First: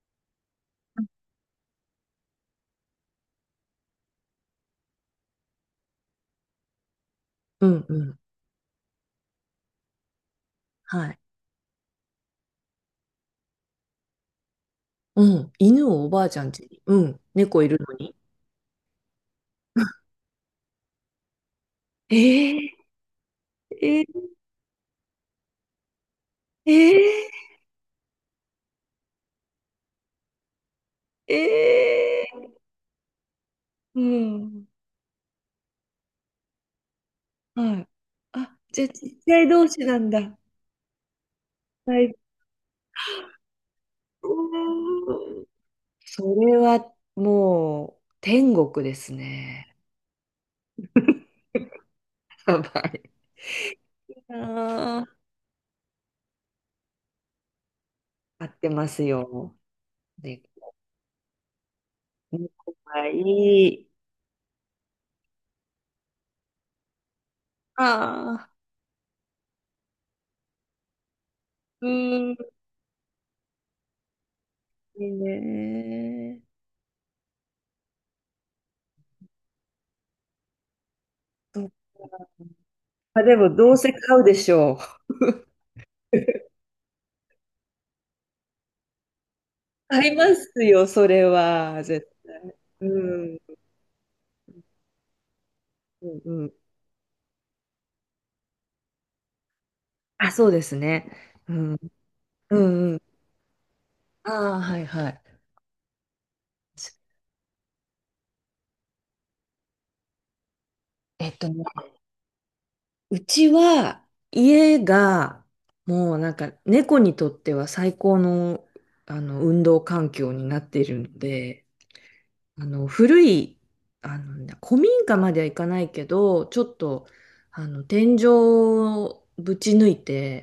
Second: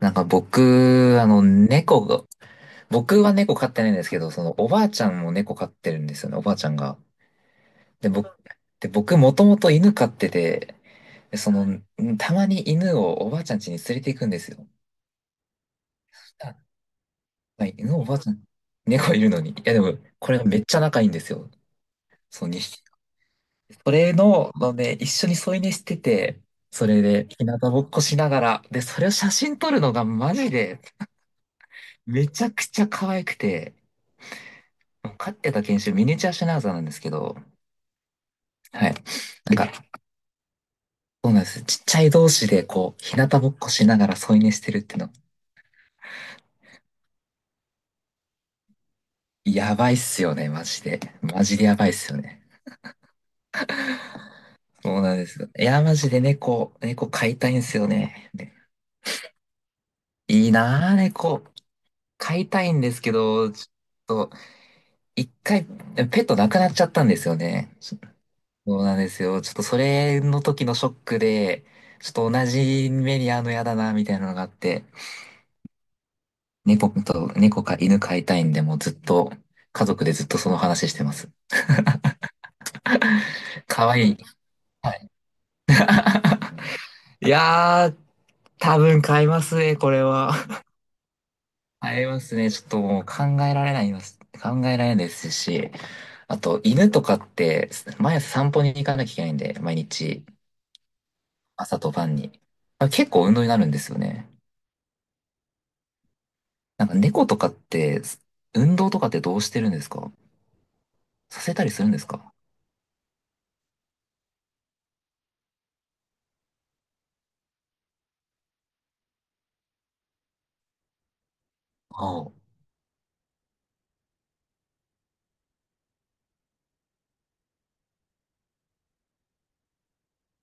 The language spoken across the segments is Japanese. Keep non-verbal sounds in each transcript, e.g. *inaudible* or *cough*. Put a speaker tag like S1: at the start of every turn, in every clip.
S1: なんか僕、あの、猫が、僕は猫飼ってないんですけど、そのおばあちゃんも猫飼ってるんですよね、おばあちゃんが。
S2: うんう
S1: で、
S2: ん。
S1: 僕、で、僕もともと犬飼ってて、
S2: はい。
S1: で、たまに犬をおばあちゃん家に連れて行くんですよ。
S2: うん。犬をおばあちゃん家
S1: あ、
S2: に。うん。猫
S1: は
S2: い
S1: い。
S2: るの
S1: 犬お
S2: に。
S1: ばあちゃん、猫いるのに。いや、でも、これがめっちゃ仲いいんですよ。そう、2、そ
S2: えええ
S1: れの、一緒に添い寝してて、それで、日
S2: ええ
S1: 向ぼっこしながら、で、それを写真撮るのがマジで、め
S2: え、
S1: ちゃくちゃ可愛くて、
S2: うん、
S1: 飼ってた犬種、ミニチュアシュナウザーなんですけど、
S2: はい。あ、じゃあ
S1: はい。
S2: ちっちゃい
S1: なん
S2: 同
S1: か、
S2: 士なんだ。
S1: そうなんです。ちっちゃい
S2: 最
S1: 同士で、こう、日向ぼっこしながら添い寝してるっての、
S2: 高。それはもう天国です
S1: や
S2: ね。
S1: ばいっすよね、マジで。マジでやばいっすよね。
S2: やばい。
S1: そう
S2: あー、
S1: なんですよ。いや、マジで猫飼いたいんですよね。
S2: 合ってますよ。で、
S1: いいなぁ、猫。飼いたい
S2: 猫
S1: んです
S2: が
S1: け
S2: い
S1: ど、ち
S2: い。
S1: ょっと、一回、ペットなくなっちゃったんですよね。そ
S2: ああ、
S1: うなんですよ。ちょっとそれの時のショックで、
S2: う
S1: ちょっと
S2: ん、い
S1: 同じ目に遭うのやだな、みたいなのがあって、
S2: いね。
S1: 猫か犬飼いたいんで、もうずっと、家族でずっとその話してます。
S2: あ、でもどう
S1: か
S2: せ
S1: わいい。
S2: 買うでしょう。
S1: はい。*laughs* いやー、多分買いますね、これ
S2: 買いま
S1: は。
S2: すよ、それは。
S1: 買いますね。ちょっと
S2: う
S1: もう考
S2: ん、
S1: えられないます。考えられないですし、
S2: う
S1: あ
S2: んうん。
S1: と犬とかって、毎朝散歩に行かなきゃいけないんで、毎日、
S2: あ、そうですね。うん、
S1: 朝と晩に。
S2: う
S1: あ、
S2: んうん。
S1: 結構運動になるんですよね。
S2: ああ、はいはい。
S1: なんか猫とかって、運動とかってどうしてるんですか？
S2: えっ
S1: さ
S2: と
S1: せ
S2: ね、
S1: たりするんですか？
S2: うちは家はもうなんか猫にとっては最高の、あの、で、
S1: ああ、
S2: あの、いい、あの民家まではいかんと、手をぶち抜いて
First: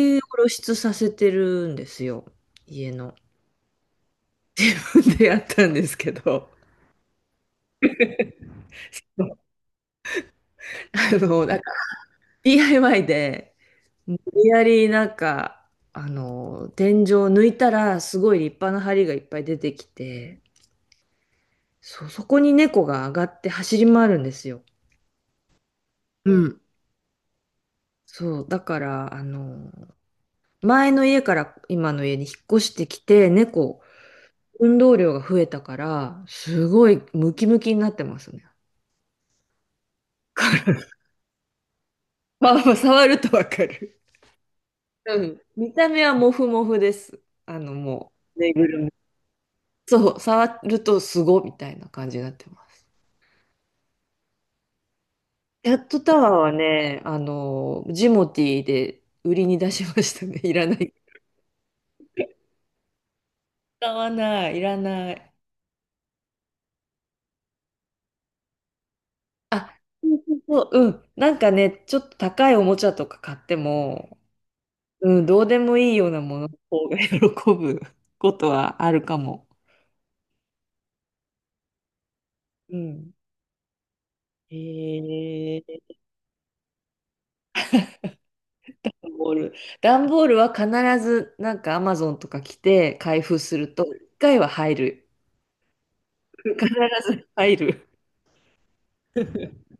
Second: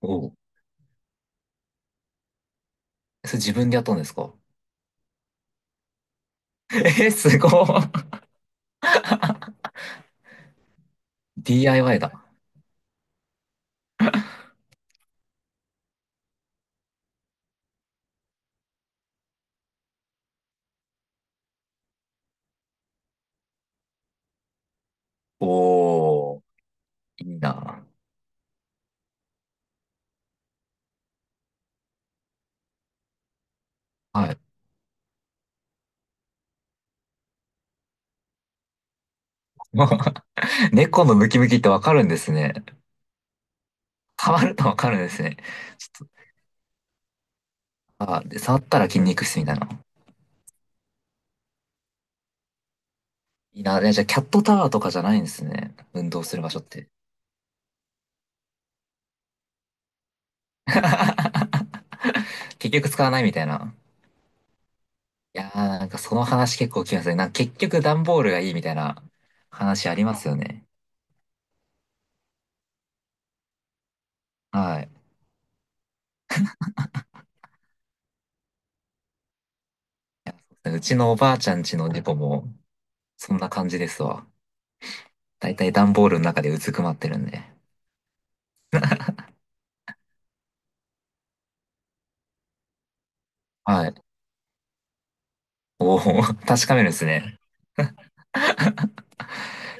S1: おう。
S2: させてるんですよ。家の。
S1: それ自分でやったんですか？
S2: *laughs* でやったんですけど、
S1: *laughs* え、すごい。
S2: なんか
S1: DIY だ。
S2: DIY で、無理やりなんか、天井を抜いたらすごい立派な梁がいっぱい出てきて、そこに猫が上がって走り回るんですよ。う
S1: おー、
S2: ん。
S1: いいな。
S2: そう、だから、前の家から今の家に引っ越してきて、猫、
S1: はい。
S2: 運動量が増えたから、すごいムキムキになってますね。
S1: *laughs*
S2: *laughs*
S1: 猫のムキムキってわかるんです
S2: まあ、
S1: ね。
S2: まあ触るとわかる。
S1: 触るとわかるんです
S2: う
S1: ね。
S2: ん。見た
S1: ち
S2: 目
S1: ょ
S2: は
S1: っ
S2: モフモフです。あの、も
S1: と、あ、で、
S2: ぬい
S1: 触っ
S2: ぐ
S1: た
S2: る
S1: ら
S2: み。
S1: 筋肉質みたいな。
S2: そう、触るとすごみたいな感じになってます。
S1: いいな。え、じゃあ、キャットタワーとかじゃないんです
S2: キ
S1: ね。
S2: ャット
S1: 運
S2: タ
S1: 動
S2: ワー
S1: する場
S2: は
S1: 所って。
S2: ね、ジモティーで売りに出しましたね。*laughs* いらな
S1: *laughs*
S2: い。
S1: 結局使わないみたいな。
S2: 使わない、いらない。
S1: いやー、なんかその話結構聞きますね。なんか結局段ボールがいいみたいな
S2: あ、
S1: 話あり
S2: そ
S1: ま
S2: う
S1: す
S2: そ
S1: よ
S2: うそ
S1: ね。
S2: う、うん。なんかね、ちょっと高いおもちゃとか買っても、
S1: はい。
S2: うん、どうでもいいようなものの方が喜ぶ *laughs* ことはあるかも。
S1: うちのおばあちゃんちの猫も、
S2: うん。
S1: そんな感じですわ。だい
S2: え
S1: たい
S2: ー、
S1: 段ボールの中でうずくまってるんで。
S2: 段ボール。段ボールは必ず、なんかアマゾンとか来て開封すると、
S1: はい。
S2: 一回は入る。
S1: おお、*laughs*
S2: 必
S1: 確かめるんです
S2: ず
S1: ね。
S2: 入る。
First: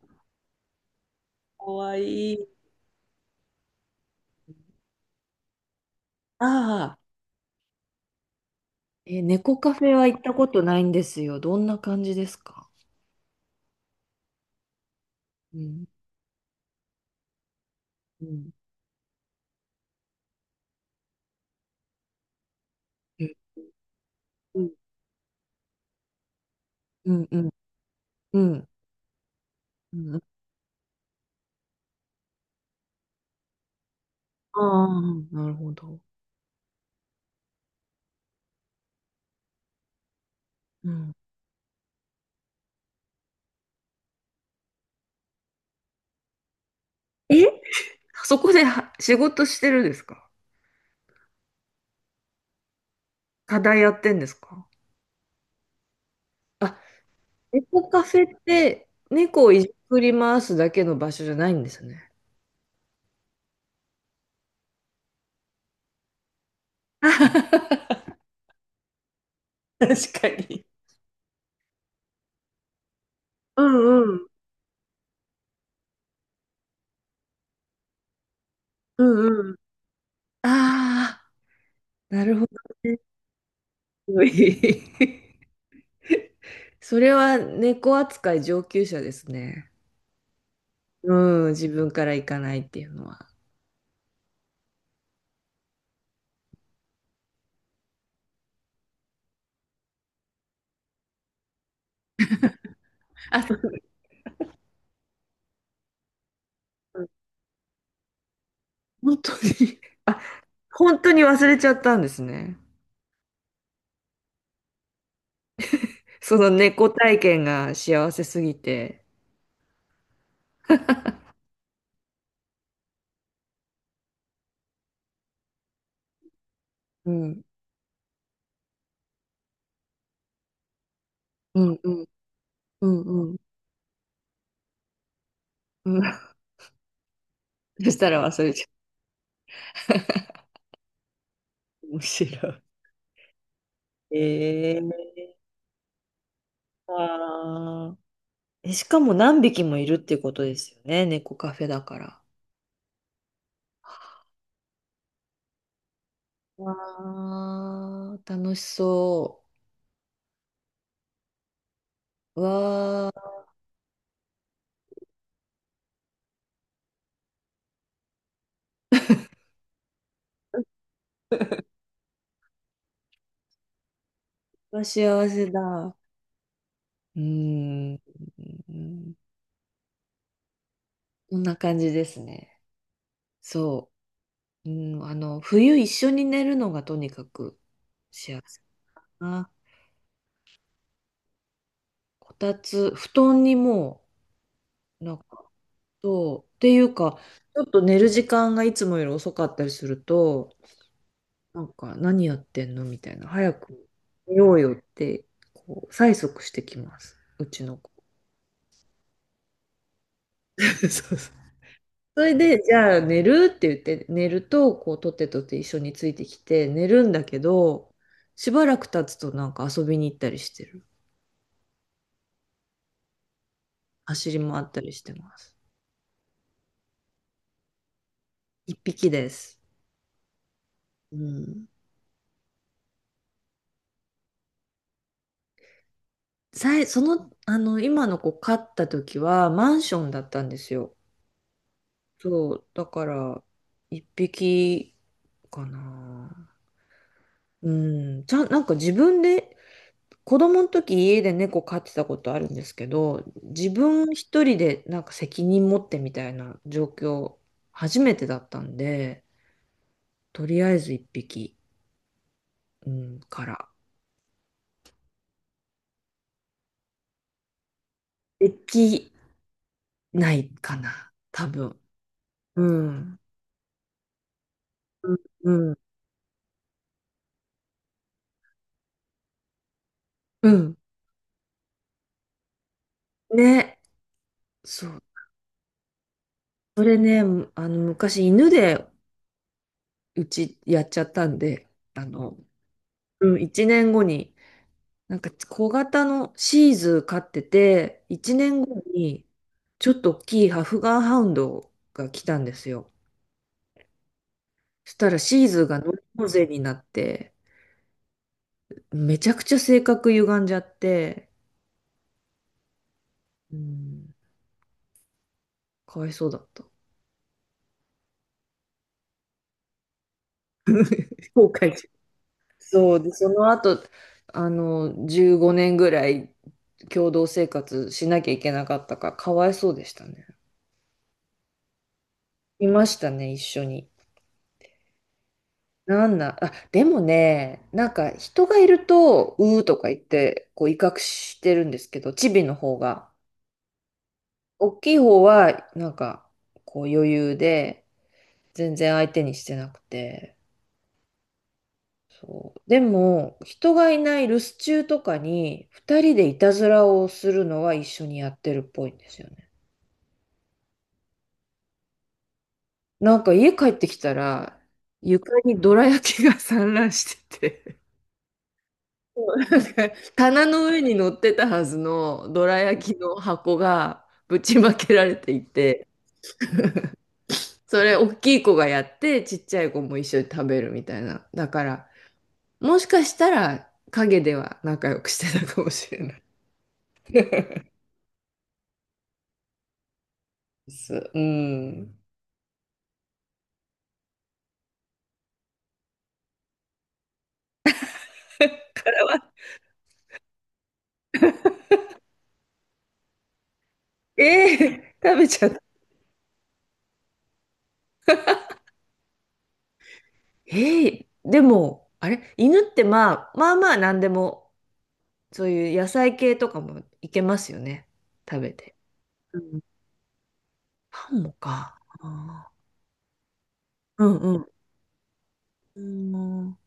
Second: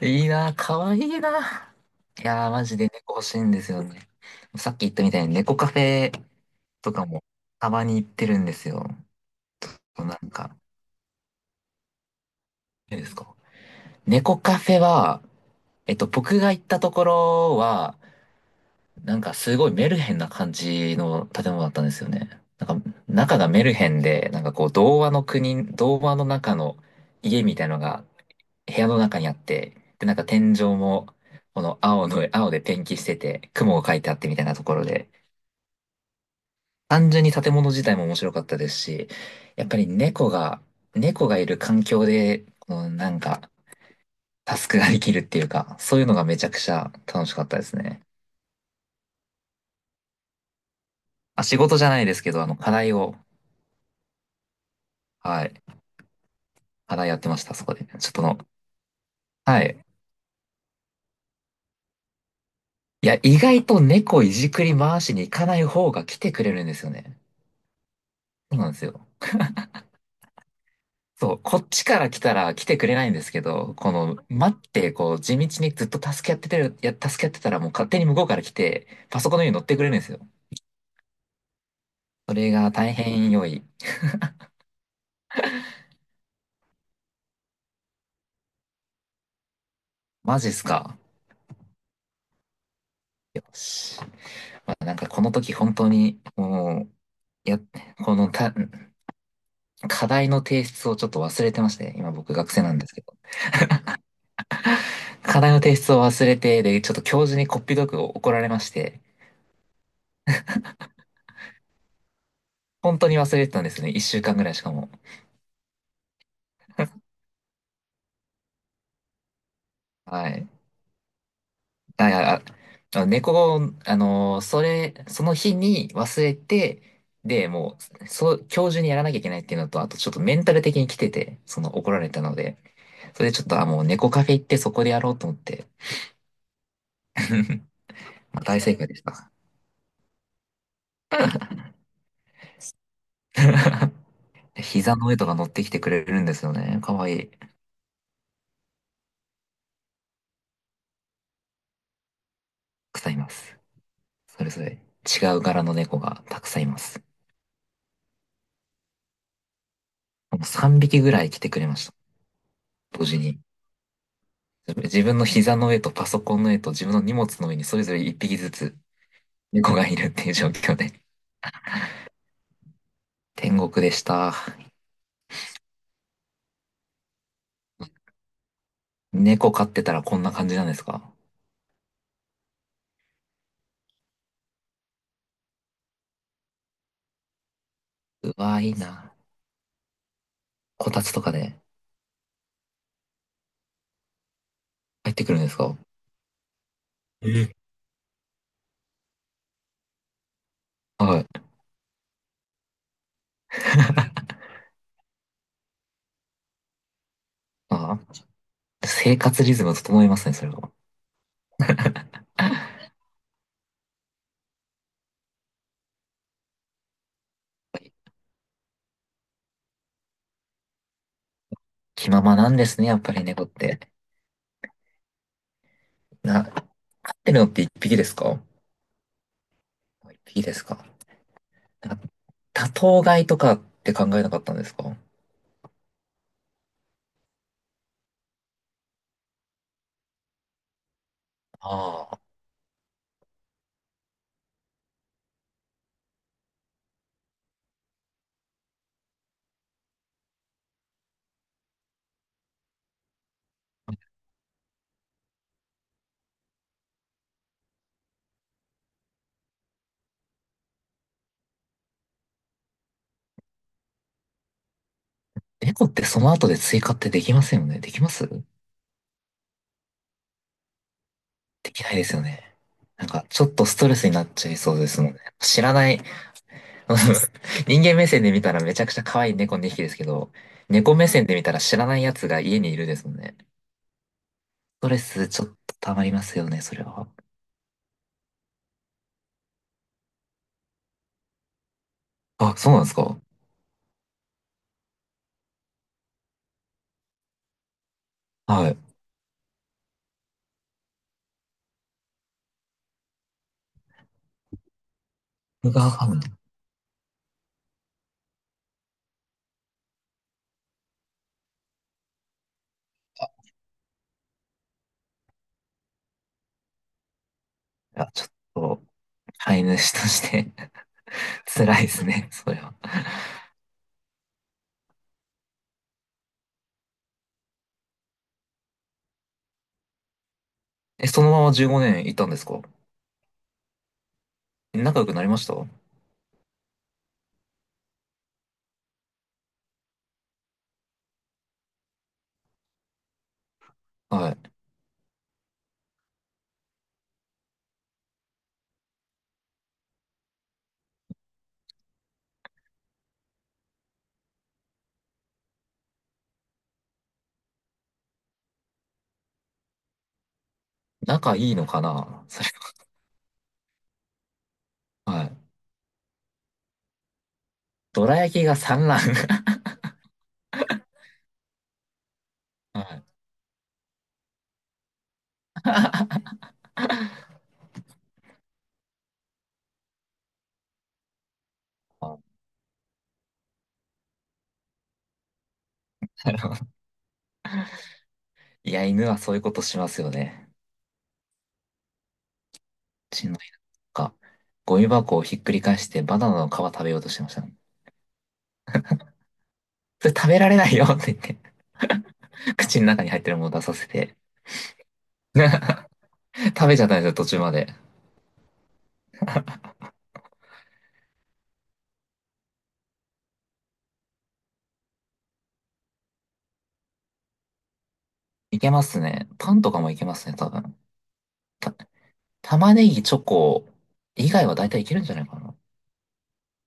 S1: いいなぁ、かわいいな
S2: かわ
S1: ぁ。い
S2: いい。
S1: やー、マジで猫欲しいんですよね。さっき言ったみたいに猫カフェ
S2: あ
S1: と
S2: あ。
S1: かもたまに行ってるんですよ。
S2: え、猫カフェは行
S1: な
S2: っ
S1: ん
S2: たこ
S1: か、
S2: とないんですよ。どんな感じですか？
S1: いいですか？猫カフェは、
S2: うん、
S1: 僕が行ったところは、
S2: うん、
S1: なんかすごいメルヘンな感じの建物だったんですよね。なんか、
S2: え、
S1: 中がメルヘンで、なんか
S2: う
S1: こ
S2: ん
S1: う、童話の国、童話の中の
S2: うんう
S1: 家
S2: ん
S1: みたいのが
S2: うん
S1: 部屋の中にあって、
S2: う
S1: で、なん
S2: ん、
S1: か天井も、この青の、青でペンキしてて、雲が描いてあってみたいなところ
S2: ああ、
S1: で、
S2: なるほど。
S1: 単純に建物自体も面白かったですし、やっぱり猫が、
S2: うん。
S1: 猫がいる環境で、このなんか、タスクができるっていうか、そういうのがめちゃくちゃ楽しか
S2: え、
S1: ったですね。
S2: そこでは仕事してるんですか？
S1: あ、仕事じゃないですけど、課題を、
S2: 課題やってんですか？
S1: はい、
S2: あ、
S1: 課題やってました、そこで。
S2: 猫カ
S1: ちょっ
S2: フ
S1: と
S2: ェ
S1: の、
S2: って猫をい
S1: は
S2: じ
S1: い。
S2: くり回すだけの場所じゃないんですね。
S1: いや、意外と猫いじくり回しに行かない方が来てくれるんですよね。そうなんですよ。そう、こっちから来たら来てくれないんですけ
S2: う
S1: ど、こ
S2: んう
S1: の、
S2: ん
S1: 待って、こう、地道にずっと助け合っててる、助け合ってたらもう勝手に向こうから来て、
S2: う
S1: パソコンの
S2: ん
S1: 上
S2: う
S1: に
S2: ん。
S1: 乗ってくれるんですよ。
S2: ああ、な
S1: そ
S2: るほ
S1: れ
S2: ど
S1: が大
S2: ね。
S1: 変良い。
S2: *laughs* すごい。 *laughs* それは猫扱い上級者ですね。
S1: マジっすか。
S2: うん、自分から行かないっていうのは。
S1: よし。まあ、なんかこの時本当に、もう、や、このた、課題の提出をちょっと忘れてまして、今僕学生なんですけど。課題の提出を忘れて、で、ちょっと教授にこっぴどく怒られまして、
S2: 本当に。 *laughs* あ、本当に忘れちゃったんですね。
S1: 本当に忘れてたんですね。一週間ぐらいしかも。
S2: その猫体験が幸せすぎて。
S1: はい。あ、猫、その日に忘れて、
S2: うん、
S1: で、もう、そう、今日中にやらなきゃいけないっていうのと、あとちょっとメンタル的に来てて、
S2: う
S1: その
S2: ん、う
S1: 怒ら
S2: ん、
S1: れたので、
S2: うん、う
S1: そ
S2: ん。
S1: れ
S2: う
S1: で
S2: ん。
S1: ちょっと、あ、もう猫カフェ行ってそこでやろうと思って、
S2: *laughs*
S1: *laughs*
S2: そしたら
S1: ま
S2: 忘
S1: あ
S2: れ
S1: 大
S2: ちゃっ
S1: 正解でした。
S2: た。面白
S1: *laughs*
S2: い。え
S1: 膝の
S2: ー、
S1: 上とか乗ってきてくれるんですよね。かわいい。た
S2: あー、え、しかも何匹もいるっていうことですよね。猫カフェだから。
S1: くさんいます。それぞれ違う柄の猫がたくさんいます。
S2: わあ、楽しそ
S1: もう3匹ぐらい来てくれました。
S2: う。わ
S1: 同時に。自分の膝の上とパソコンの上と自分の荷物の上にそれぞれ1匹ずつ猫がいるっていう状況で。天国でした。
S2: あ、幸せだ。うーん。
S1: 猫飼ってたらこんな感じなんですか？
S2: こんな感じですね。そう。うん、冬一緒に寝るのがとにかく
S1: う
S2: 幸せ
S1: わ、いいな。
S2: な。
S1: こたつとかで
S2: こたつ、布団の、
S1: 入
S2: な
S1: っ
S2: ん
S1: てくるんで
S2: か、
S1: すか？
S2: そう、っていうか、
S1: え、
S2: ちょっと寝る時間がいつもよ、
S1: はい。
S2: なんか、何やってんのみたいな、早く寝ようよって、こう、催促してきます、うちの子。
S1: ああ、生活リズム整いますね、それは。
S2: *laughs* そうそう。それで、じゃあ寝るって言って、寝ると、こう、とってとって一緒についてきて、寝るんだけど、しばらく経つとなんか遊びに行ったりしてる。
S1: 気ままなんですね、やっぱり猫って。
S2: 走り回ったりしてます。
S1: 飼ってるのって一匹ですか？
S2: 一匹です。
S1: 一匹ですか？
S2: うん。
S1: なんか多頭飼いとかって考えなかったんですか？
S2: その、今の子飼った時はマンションだったんですよ。
S1: ああ、
S2: そう、だから、一匹かな。うん、ちゃん、なんか自分で、子供の時家で猫飼ってたことあるんですけど、自分一人でなんか責任持ってみたいな状況、初めてだったんで、とりあえず一匹、うん、から。
S1: 猫ってその後で追加ってできませんよね。できます？
S2: できないかな、多
S1: で
S2: 分。
S1: きないですよね。
S2: う
S1: なん
S2: ん、
S1: か、ちょっとストレスになっちゃいそうですもんね。
S2: う
S1: 知ら
S2: ん、
S1: ない、*laughs* 人間目線で見たらめちゃくちゃ可愛い猫2匹ですけど、
S2: うん。
S1: 猫目線で見たら知らないやつが家にいるですもんね。ス
S2: ね、そ
S1: トレ
S2: う。
S1: スちょっと溜まりますよね、そ
S2: そ
S1: れ
S2: れ
S1: は。
S2: ね、昔犬でうちやっちゃったんで、あの、
S1: あ、そうなんですか？
S2: うん、1年後に、なんか小型のシーズー飼ってて、1年
S1: は
S2: 後
S1: い。
S2: にちょっと大きいハフガンハウンドが来たんですよ。そしたらシーズー
S1: 僕
S2: が
S1: が
S2: ノ
S1: わ
S2: イ
S1: かん
S2: ロ
S1: な
S2: ー
S1: い。い
S2: ゼになって、めちゃくちゃ性格歪んじゃって、うん、かわいそうだった。
S1: や、ちょっと、飼い主として *laughs*
S2: 後悔
S1: 辛いで
S2: し
S1: すね、それは。
S2: そうで、その後、15年ぐらい共同生活しなきゃいけなかったから、かわいそうでしたね。
S1: え、そのまま15年いたんですか？
S2: いましたね、一緒に。
S1: 仲良くなりました？
S2: なんな、あ、でもね、なんか人がいると、うーとか言って、こう威嚇してるんですけど、チビの方が。
S1: はい。
S2: 大きい方は、なんか、こう余裕で、全然相手にしてなくて。そう。でも、人がいない留守中とかに、二人でいたずらをするのは一緒にやってるっぽいんですよね。
S1: 仲いいのかな、それ
S2: なんか家帰ってきたら、
S1: は。は
S2: 床
S1: い。
S2: にどら焼きが散乱してて、
S1: どら焼きが産卵。
S2: なんか棚の上に乗ってたはずのどら
S1: *laughs*
S2: 焼
S1: は
S2: き
S1: い。
S2: の箱がぶちまけられていて、それ大きい子がやってちっちゃい子も一緒に食べるみたいな。だから、
S1: あ、
S2: もしかしたら陰では仲良くしてたかもしれない
S1: なるほど。いや、犬はそういうことしますよね。
S2: です。うん。
S1: うちの犬が、ゴミ箱をひっくり返してバナナの皮食べようとしてましたね。
S2: *laughs*
S1: それ食べられないよって言って、*laughs* 口の中に入ってるものを出させて、
S2: ええ、食べちゃった。
S1: 食べちゃったんですよ、途中まで。
S2: ええ、でも、あれ、犬ってまあ、まあまあ何でも、そういう野菜系とかもいけますよね。食べ
S1: いけ
S2: て。
S1: ますね。パンとかもいけますね、多分。
S2: パンも
S1: た、
S2: か。
S1: 玉ねぎ、チョコ
S2: う
S1: 以
S2: ん
S1: 外
S2: う
S1: は大体いけるんじゃないかな。
S2: ん。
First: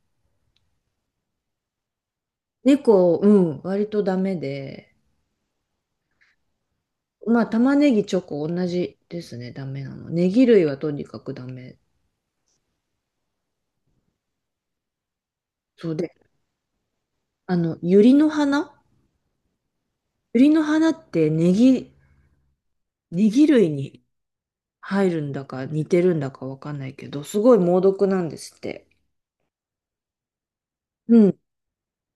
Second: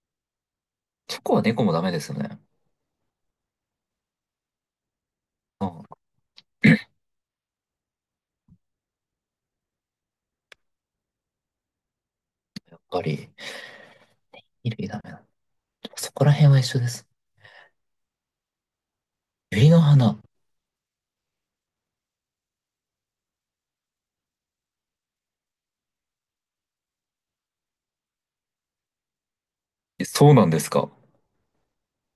S1: チョコは猫もダメですよね。
S2: 猫、うん、割とダメで、
S1: うん、や
S2: まあ、玉ねぎ、チョコ、同じですね、ダメなの。ネギ類はとにかくダメ。
S1: っぱり、衣類ダメだ。
S2: そう
S1: そ
S2: で、
S1: こら辺は一緒です。
S2: あの、ユリの花
S1: ユリの花。
S2: ユリの花ってネギ類に入るんだか似てるんだかわかんないけど、すごい猛毒なんですって。
S1: え、そうなんですか。
S2: うん。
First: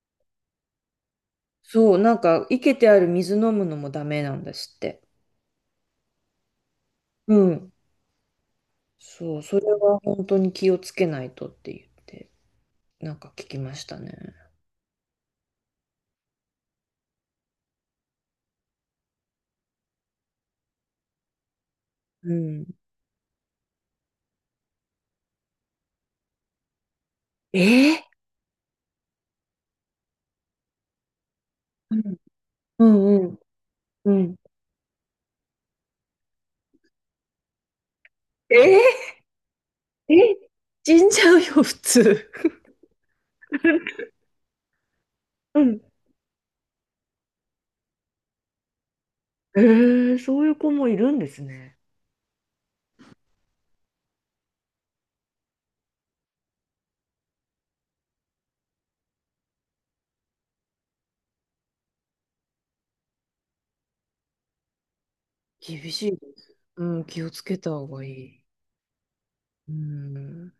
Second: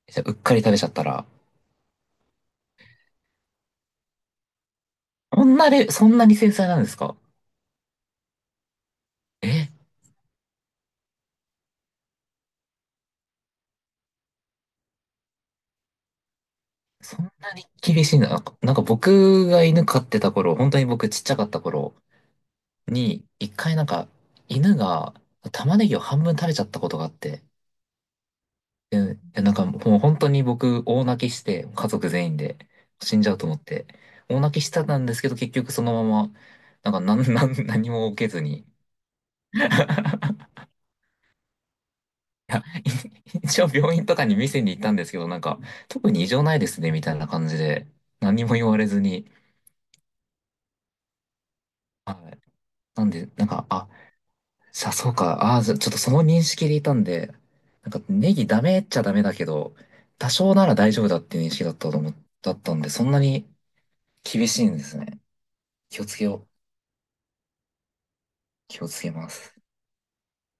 S1: じゃあ、うっかり食べちゃったら、
S2: そう、なんか、生けてある水飲むのもダメなんですって。
S1: そんなに、そんなに繊細なんですか？
S2: うん。そう、
S1: え
S2: そ
S1: ー、
S2: れは本当に気をつけないとって言って、なんか聞きましたね。
S1: そんなに厳しいな。なんか僕が犬飼ってた頃、本当に僕ちっちゃかった頃
S2: うん。
S1: に、一回なんか犬が玉ねぎを半分食べちゃったことがあって、
S2: えー、
S1: で、なんかもう本当に僕大泣きして、家族全員で
S2: うん
S1: 死ん
S2: う
S1: じゃう
S2: ん。
S1: と思って、
S2: うん。
S1: 大泣きしてたんですけど結局そのまま、なんかなん *laughs* 何も受けずに。*laughs*
S2: えー、え、死んじゃうよ、普通。
S1: いや、一応病院とかに見せに行ったんですけど、なんか
S2: うん。
S1: 特に異常ないですねみたいな感じで、何も言われずに、
S2: えー、そういう子もいるんですね。
S1: はい。なんで、なんか、あ、さあ、そうか。ああ、じゃちょっとその認識でいたんで、なんかネギダメっちゃダメだけど、多少なら大丈夫だっていう認識だっただったんで、そんなに厳しいんですね。
S2: 厳
S1: 気を
S2: しい
S1: つ
S2: で
S1: けよう。
S2: す。うん、気をつけた方がいい。
S1: 気をつけます。
S2: うん。